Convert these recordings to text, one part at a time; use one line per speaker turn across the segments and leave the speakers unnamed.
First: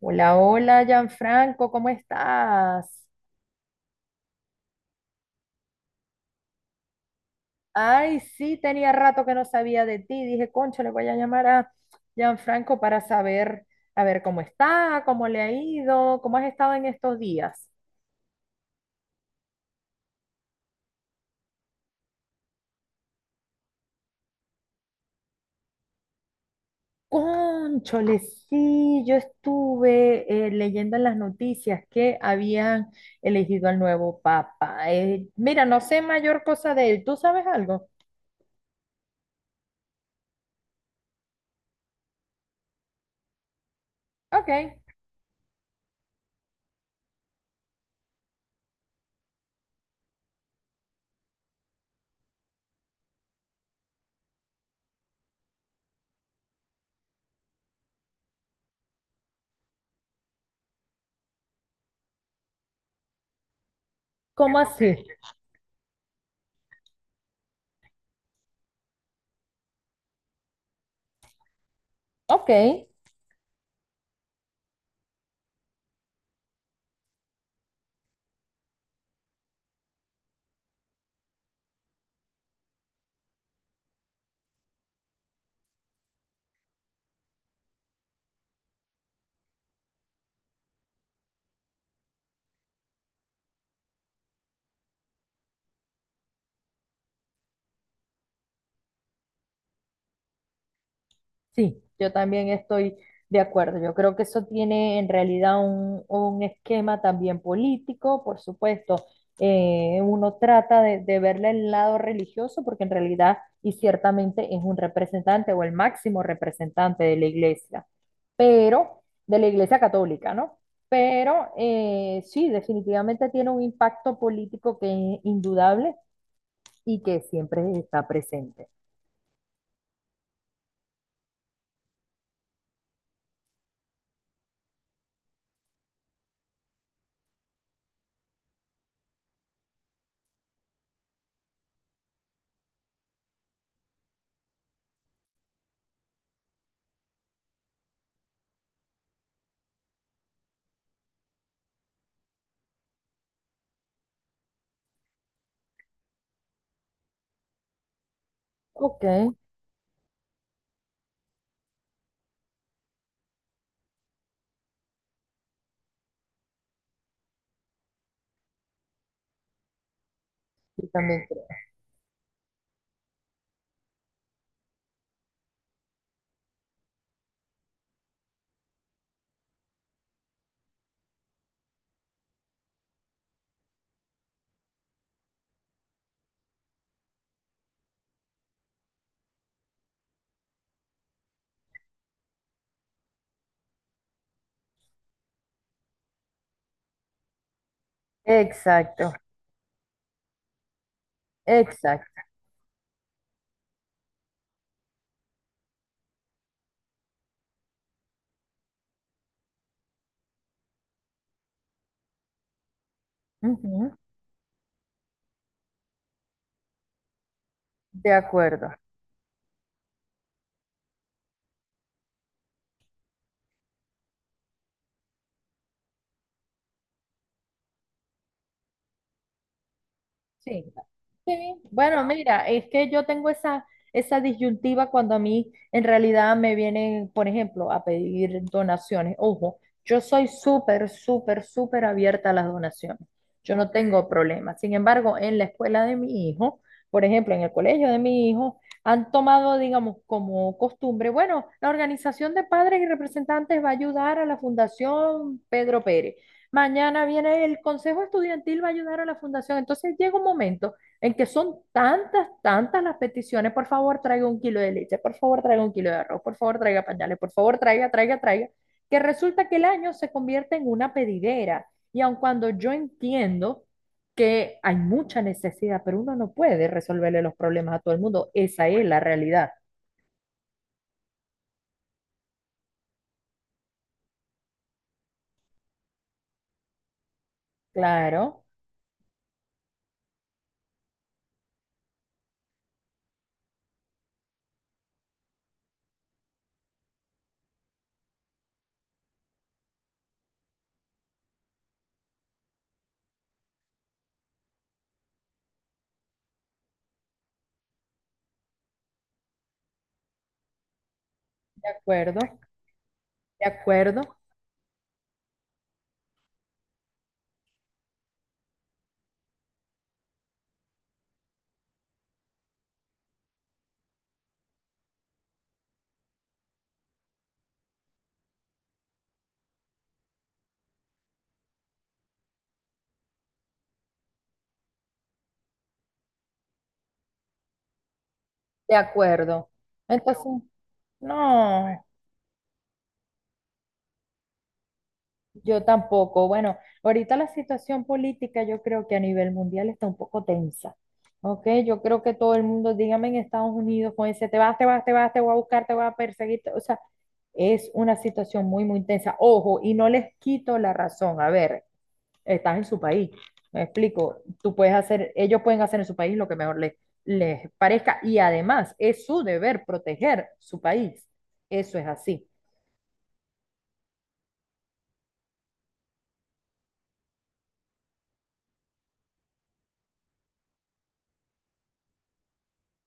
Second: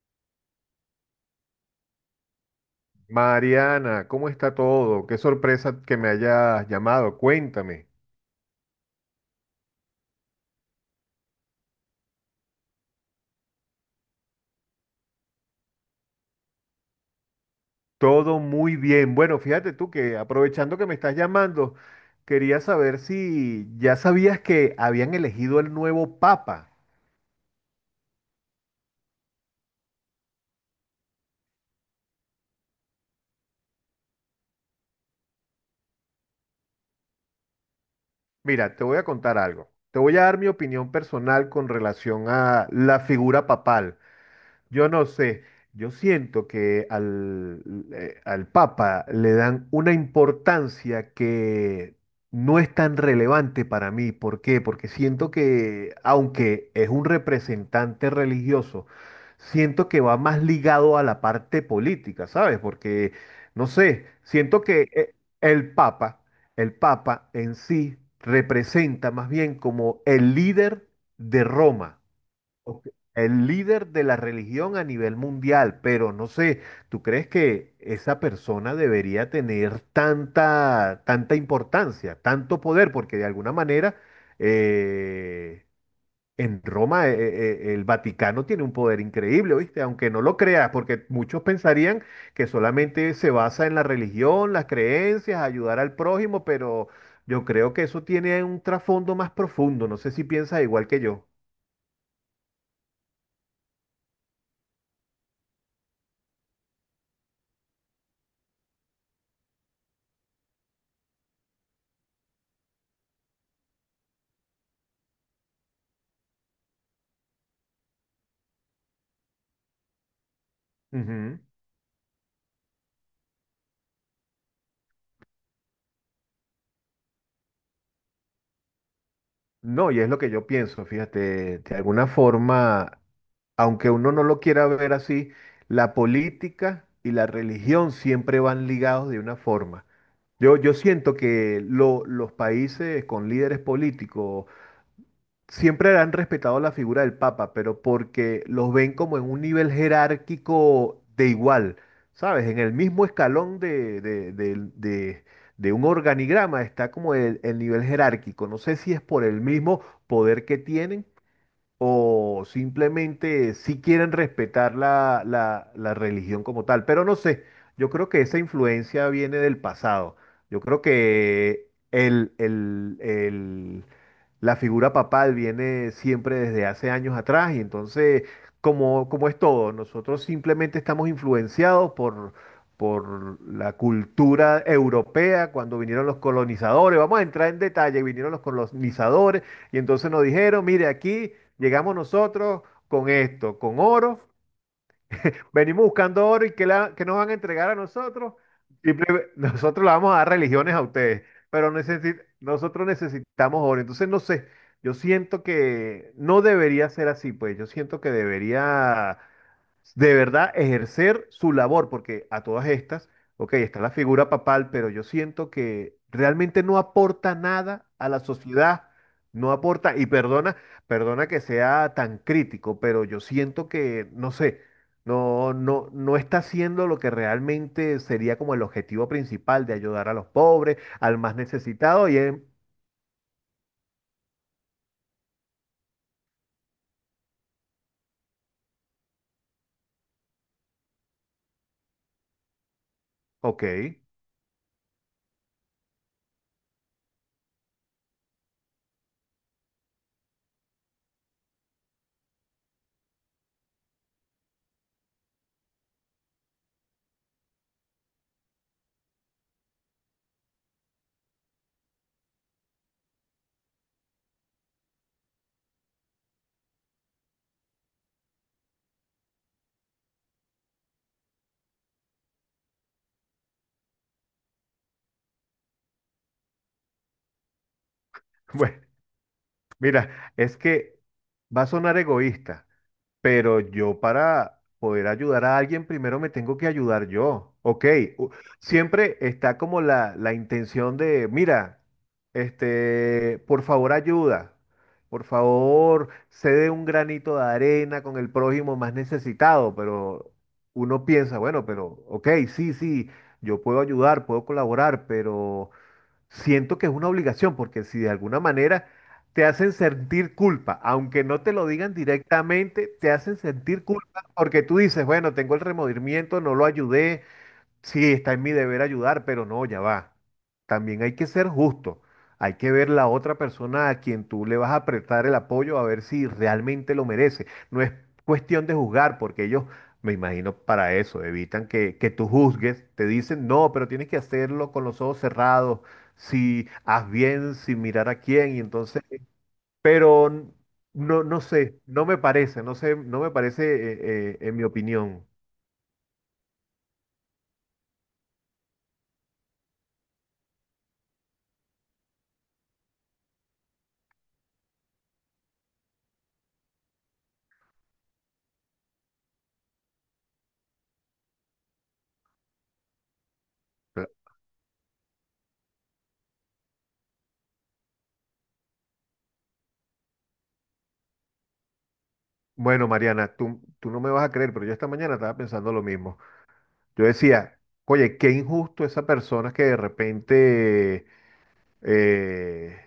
Hola, hola, Gianfranco, ¿cómo estás?
Mariana, ¿cómo está todo? Qué sorpresa que me hayas llamado. Cuéntame.
Ay, sí, tenía rato que no sabía de ti. Dije, concho, le voy a llamar a Gianfranco para saber, a ver cómo está, cómo le ha ido, cómo has estado en estos días.
Todo muy bien. Bueno, fíjate tú que aprovechando que me estás llamando, quería saber si ya sabías que habían elegido el nuevo papa.
Cónchole, sí, yo estuve leyendo en las noticias que habían elegido al nuevo papa. Mira, no sé mayor cosa de él. ¿Tú sabes algo?
Mira, te voy a contar algo. Te voy a dar mi opinión personal con relación a la figura papal.
Ok.
Yo no sé, yo siento que al Papa le dan una importancia que no es tan relevante para mí. ¿Por qué? Porque siento que, aunque es un representante religioso, siento que va más ligado a la parte política, ¿sabes? Porque, no sé,
¿Cómo
siento que
así?
el Papa, el Papa en sí representa más bien como el líder de Roma.
Ok.
Ok. El líder de la religión a nivel mundial, pero no sé, ¿tú crees que esa persona debería tener tanta, tanta importancia, tanto poder? Porque de alguna manera eh, en Roma, el Vaticano tiene un poder increíble, ¿viste? Aunque no lo creas, porque muchos pensarían que solamente se basa en la religión, las creencias, ayudar al prójimo, pero yo creo que eso tiene un trasfondo más profundo. No sé si piensas igual que yo.
Sí, yo también estoy de acuerdo. Yo creo que eso tiene en realidad un esquema también político, por supuesto. Uno trata de verle el lado religioso porque en realidad y ciertamente es un representante o el máximo representante de la iglesia, pero de la iglesia católica, ¿no?
Ujú.
Pero sí, definitivamente tiene un impacto político que es indudable y que siempre está presente.
No, y es lo que yo pienso, fíjate, de alguna forma, aunque uno no lo quiera ver así, la política y la religión siempre van ligados de una forma. Yo siento que los países con líderes políticos siempre han respetado la figura del Papa, pero porque los ven como en un nivel jerárquico de igual, ¿sabes? En el mismo escalón de un organigrama está como el nivel jerárquico. No sé si
Ok,
es por
yo
el mismo poder que tienen o simplemente si quieren respetar la religión como tal. Pero no sé, yo creo que esa influencia viene del pasado. Yo creo
también creo.
que la figura papal viene siempre desde hace años atrás y entonces, como es todo, nosotros simplemente estamos influenciados por la cultura europea. Cuando vinieron los colonizadores, vamos a entrar en detalle, vinieron los colonizadores y entonces nos dijeron, mire, aquí llegamos nosotros con esto, con oro. Venimos buscando oro y que, la, que nos van a entregar a nosotros.
Exacto.
Nosotros le vamos a dar religiones a ustedes, pero
Exacto.
nosotros necesitamos oro. Entonces, no sé, yo siento que no debería ser así, pues yo siento que debería de verdad ejercer su labor, porque a todas estas, ok, está la
Ujú.
figura papal, pero yo siento que realmente no aporta nada a
De
la
acuerdo.
sociedad, no aporta, y perdona, perdona que sea tan crítico, pero yo siento que, no sé. No, no, no está haciendo lo que realmente sería como el objetivo principal de ayudar a los
Sí,
pobres, al más
sí. Bueno,
necesitado y es,
mira, es que yo tengo esa disyuntiva cuando a mí en realidad me vienen, por ejemplo, a pedir donaciones. Ojo, yo soy súper, súper, súper abierta a las donaciones. Yo
ok,
no tengo problema. Sin embargo, en la escuela de mi hijo, por ejemplo, en el colegio de mi hijo, han tomado, digamos, como costumbre, bueno, la organización de padres y representantes va a ayudar a la Fundación Pedro Pérez. Mañana viene el consejo estudiantil, va a ayudar a la fundación. Entonces llega un momento en que son tantas, tantas las peticiones. Por favor, traiga un kilo de leche, por favor, traiga un kilo de arroz, por favor, traiga pañales, por favor, traiga, traiga, traiga, que resulta que el año se convierte en una pedidera. Y aun cuando yo entiendo que hay mucha necesidad, pero uno no puede resolverle los problemas a todo el mundo, esa
bueno,
es la realidad.
mira, es que va a sonar egoísta. Pero yo para poder ayudar a alguien, primero me tengo que ayudar yo. Ok, u-
Claro,
siempre está como la intención de, mira, este, por favor ayuda, por favor cede un granito de arena con el prójimo más necesitado, pero uno piensa, bueno, pero ok, sí, sí, yo puedo ayudar, puedo colaborar, pero siento que es una obligación, porque si de alguna manera te hacen sentir culpa, aunque no te lo
de
digan
acuerdo,
directamente, te hacen
de
sentir
acuerdo,
culpa porque tú dices, bueno, tengo el remordimiento, no lo ayudé. Sí, está en mi deber ayudar, pero no, ya va. También hay que ser justo. Hay que ver la otra persona a quien tú le vas a apretar el apoyo a ver si realmente lo merece. No es cuestión de juzgar, porque ellos, me imagino, para eso, evitan que tú juzgues. Te dicen, no, pero tienes que hacerlo con los ojos cerrados, si haz bien, sin mirar a quién. Y
de
entonces,
acuerdo. Entonces,
pero no, no sé,
no.
no me parece, no sé, no me parece, en mi opinión.
Yo tampoco. Bueno, ahorita la situación política yo creo que a nivel mundial está un poco tensa. ¿Ok? Yo creo que todo el mundo, dígame en Estados Unidos, con ese te vas, te vas, te vas, te voy a buscar, te voy a perseguir. O sea, es una situación muy, muy tensa. Ojo, y no les quito la razón. A ver, estás en su país. Me explico. Tú puedes hacer, ellos pueden hacer en su país lo que mejor les parezca. Y además, es su deber proteger su país. Eso es así.
Bueno, Mariana, tú no me vas a creer, pero yo esta mañana estaba pensando lo mismo. Yo decía, oye, qué injusto esa persona que de repente, eh,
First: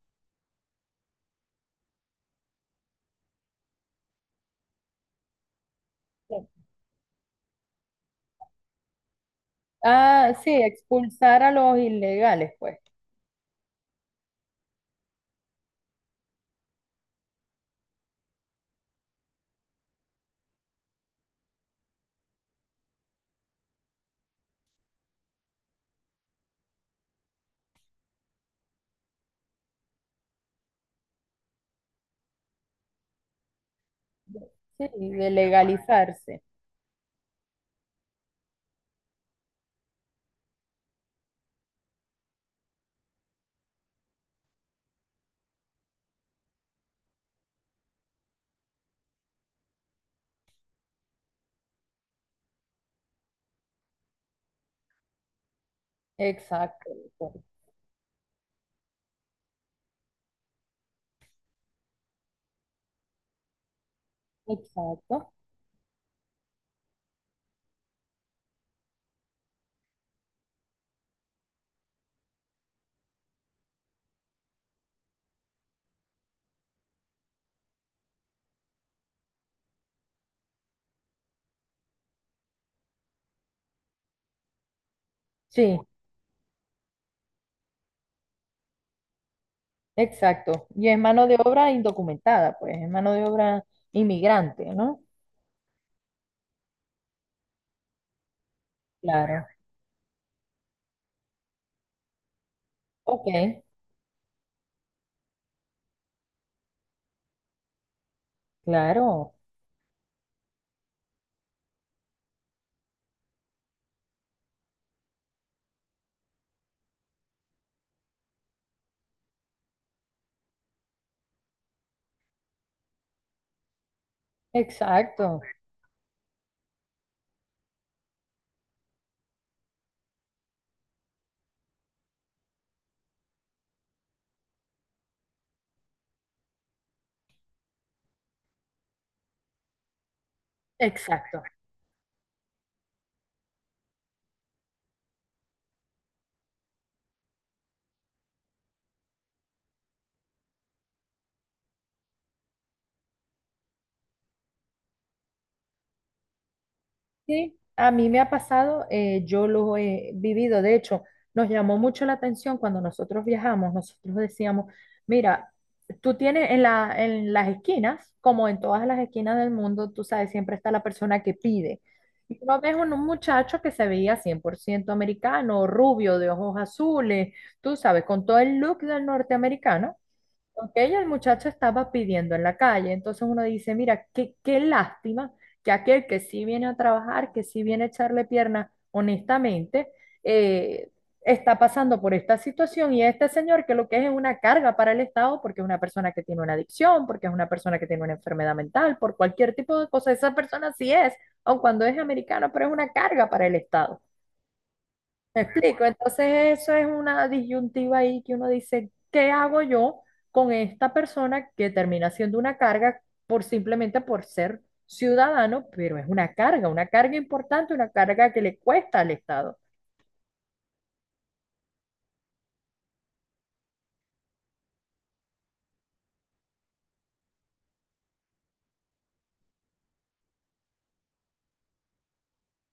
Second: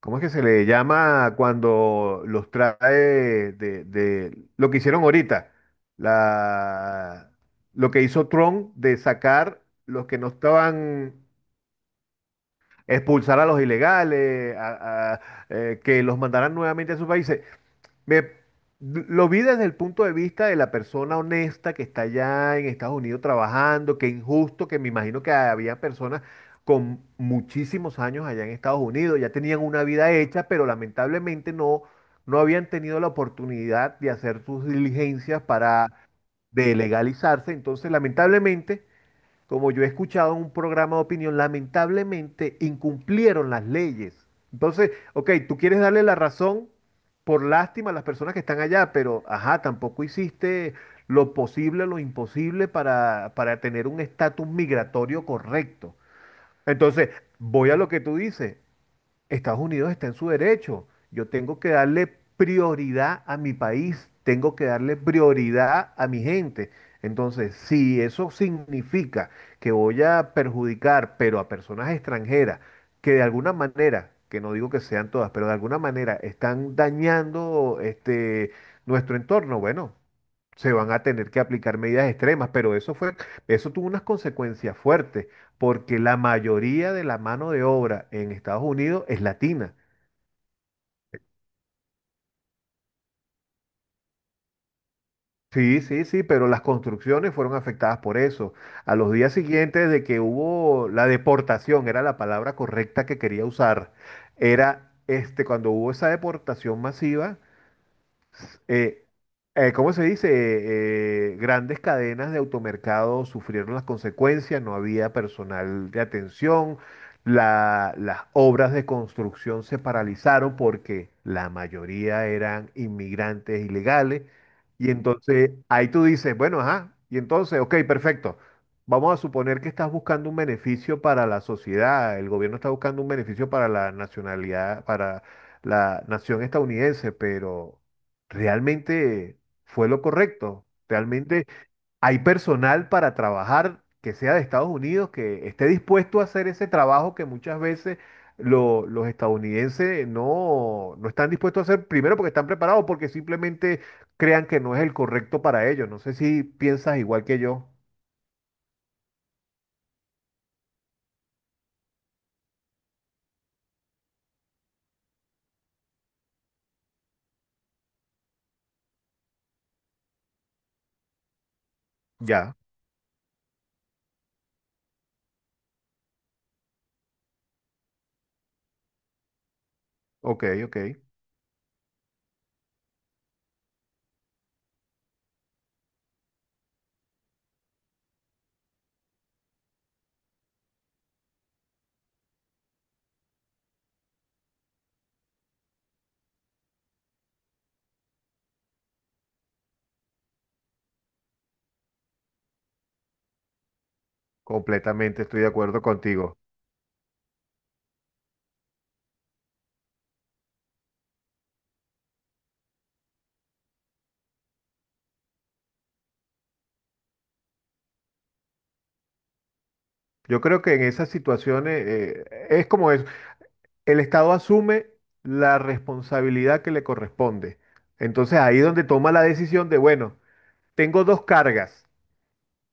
¿cómo es que se le llama cuando los trae de lo que hicieron ahorita? La, lo que hizo Trump de sacar los que no
Ah, sí,
estaban,
expulsar a los ilegales, pues.
expulsar a los ilegales, que los mandaran nuevamente a sus países. Me, lo vi desde el punto de vista de la persona honesta que está allá en Estados Unidos trabajando, que injusto, que me imagino que había personas con muchísimos años allá en Estados Unidos, ya tenían una vida hecha, pero lamentablemente no, no habían tenido la oportunidad de hacer sus
Sí, de
diligencias para
legalizarse.
de legalizarse. Entonces lamentablemente, como yo he escuchado en un programa de opinión, lamentablemente incumplieron las leyes. Entonces, ok, tú quieres darle la razón por lástima a las personas que están allá, pero ajá, tampoco hiciste lo posible, lo imposible para tener un estatus migratorio correcto.
Exacto,
Entonces,
exacto.
voy a lo que tú dices. Estados Unidos está en su derecho. Yo tengo que darle prioridad a mi país, tengo que darle prioridad a mi gente. Entonces, si eso significa que voy a perjudicar, pero a personas extranjeras, que de alguna manera, que no digo que sean todas, pero de alguna manera están dañando este, nuestro entorno, bueno, se van a tener que aplicar medidas extremas, pero eso fue, eso tuvo unas consecuencias fuertes,
Sí,
porque la mayoría de la mano de obra en Estados Unidos es latina.
exacto. Y es mano de obra indocumentada, pues, es mano de obra inmigrante, ¿no?
Sí, sí, sí, pero las construcciones fueron afectadas por eso. A los días
Claro.
siguientes de que hubo la deportación, era la palabra correcta que
Ok,
quería usar, era este, cuando hubo esa deportación masiva, Eh,
claro.
¿cómo se dice? Grandes cadenas de automercado sufrieron las consecuencias, no había personal de atención, las obras de construcción se paralizaron porque la mayoría eran inmigrantes ilegales. Y
Exacto,
entonces ahí tú dices, bueno, ajá, y entonces, ok, perfecto. Vamos a suponer que estás buscando un beneficio para la sociedad, el gobierno está buscando un beneficio para la nacionalidad, para la nación estadounidense, pero realmente fue lo correcto.
exacto.
Realmente hay personal para trabajar que sea de Estados Unidos, que esté dispuesto a hacer ese trabajo que muchas veces los estadounidenses no, no están dispuestos a hacer, primero porque están preparados, porque simplemente crean que no es el correcto para ellos. No sé si piensas igual que
Sí,
yo.
a mí me ha pasado, yo lo he vivido, de hecho, nos llamó mucho la atención cuando nosotros viajamos, nosotros decíamos, mira, tú tienes en en las esquinas, como en todas las esquinas del mundo, tú sabes, siempre está la persona que pide. Y tú
Ya,
no ves un muchacho que se veía 100% americano, rubio, de ojos azules, tú sabes, con todo el look del norteamericano.
ok,
Ok,
ok,
el muchacho estaba pidiendo en la calle, entonces uno dice, mira, qué, qué lástima que aquel que sí viene a trabajar, que sí viene a echarle pierna honestamente, eh, está pasando por esta situación y este señor que lo que es una carga para el Estado porque es una persona que tiene una adicción, porque es una persona que tiene una enfermedad mental, por cualquier tipo de cosa, esa persona sí es, aun cuando es americano, pero es una carga para el Estado.
completamente
Me
estoy de acuerdo
explico,
contigo.
entonces eso es una disyuntiva ahí que uno dice, ¿qué hago yo con esta persona que termina siendo una carga por simplemente por ser ciudadano, pero es una carga importante, una carga que le cuesta al Estado?
Yo creo que en esas situaciones es como es. El Estado asume la responsabilidad que le corresponde. Entonces ahí es donde toma la decisión de, bueno, tengo dos cargas,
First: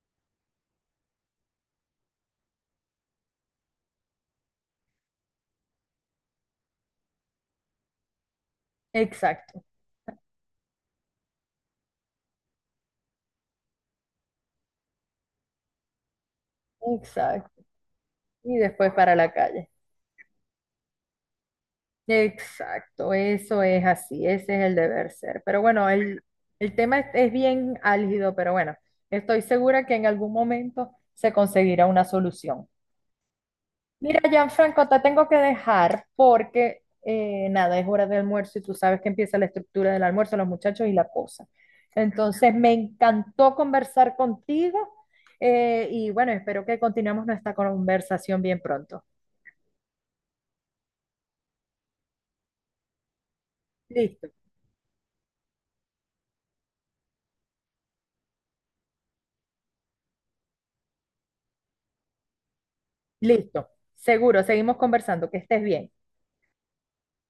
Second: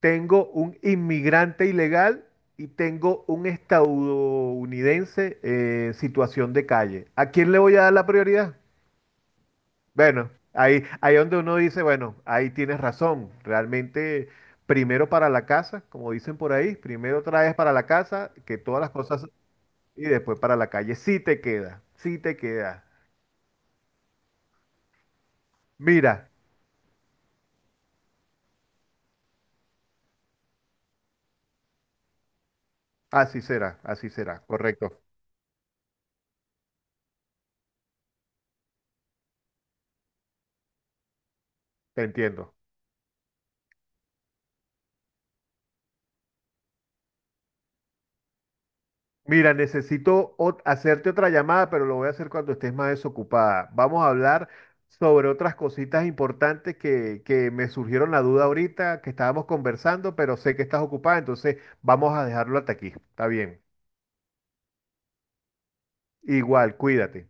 tengo un inmigrante ilegal y tengo un estadounidense en situación de calle. ¿A quién le voy a dar la prioridad?
Exacto,
Bueno, ahí, ahí donde uno dice, bueno, ahí tienes razón, realmente... Primero para la casa, como dicen por ahí, primero traes
exacto.
para la casa, que
Y
todas las
después para
cosas,
la calle.
y después para la calle. Sí te queda, sí te queda.
Exacto, eso es así, ese es el deber ser. Pero bueno,
Mira,
el tema es bien álgido, pero bueno, estoy segura que en algún momento se conseguirá una solución.
así
Mira,
será,
Gianfranco,
correcto,
te tengo que dejar porque nada, es hora de almuerzo y tú sabes que empieza la estructura del almuerzo, los muchachos y la cosa.
te
Entonces,
entiendo.
me encantó conversar contigo y bueno, espero que continuemos nuestra conversación bien pronto.
Mira, necesito hacerte otra llamada, pero lo voy a hacer cuando estés más desocupada. Vamos a
Listo,
hablar sobre otras cositas importantes que me surgieron la duda ahorita, que estábamos conversando, pero sé que estás ocupada, entonces vamos a dejarlo hasta aquí. Está bien.
listo, seguro, seguimos conversando, que estés bien.
Igual, cuídate.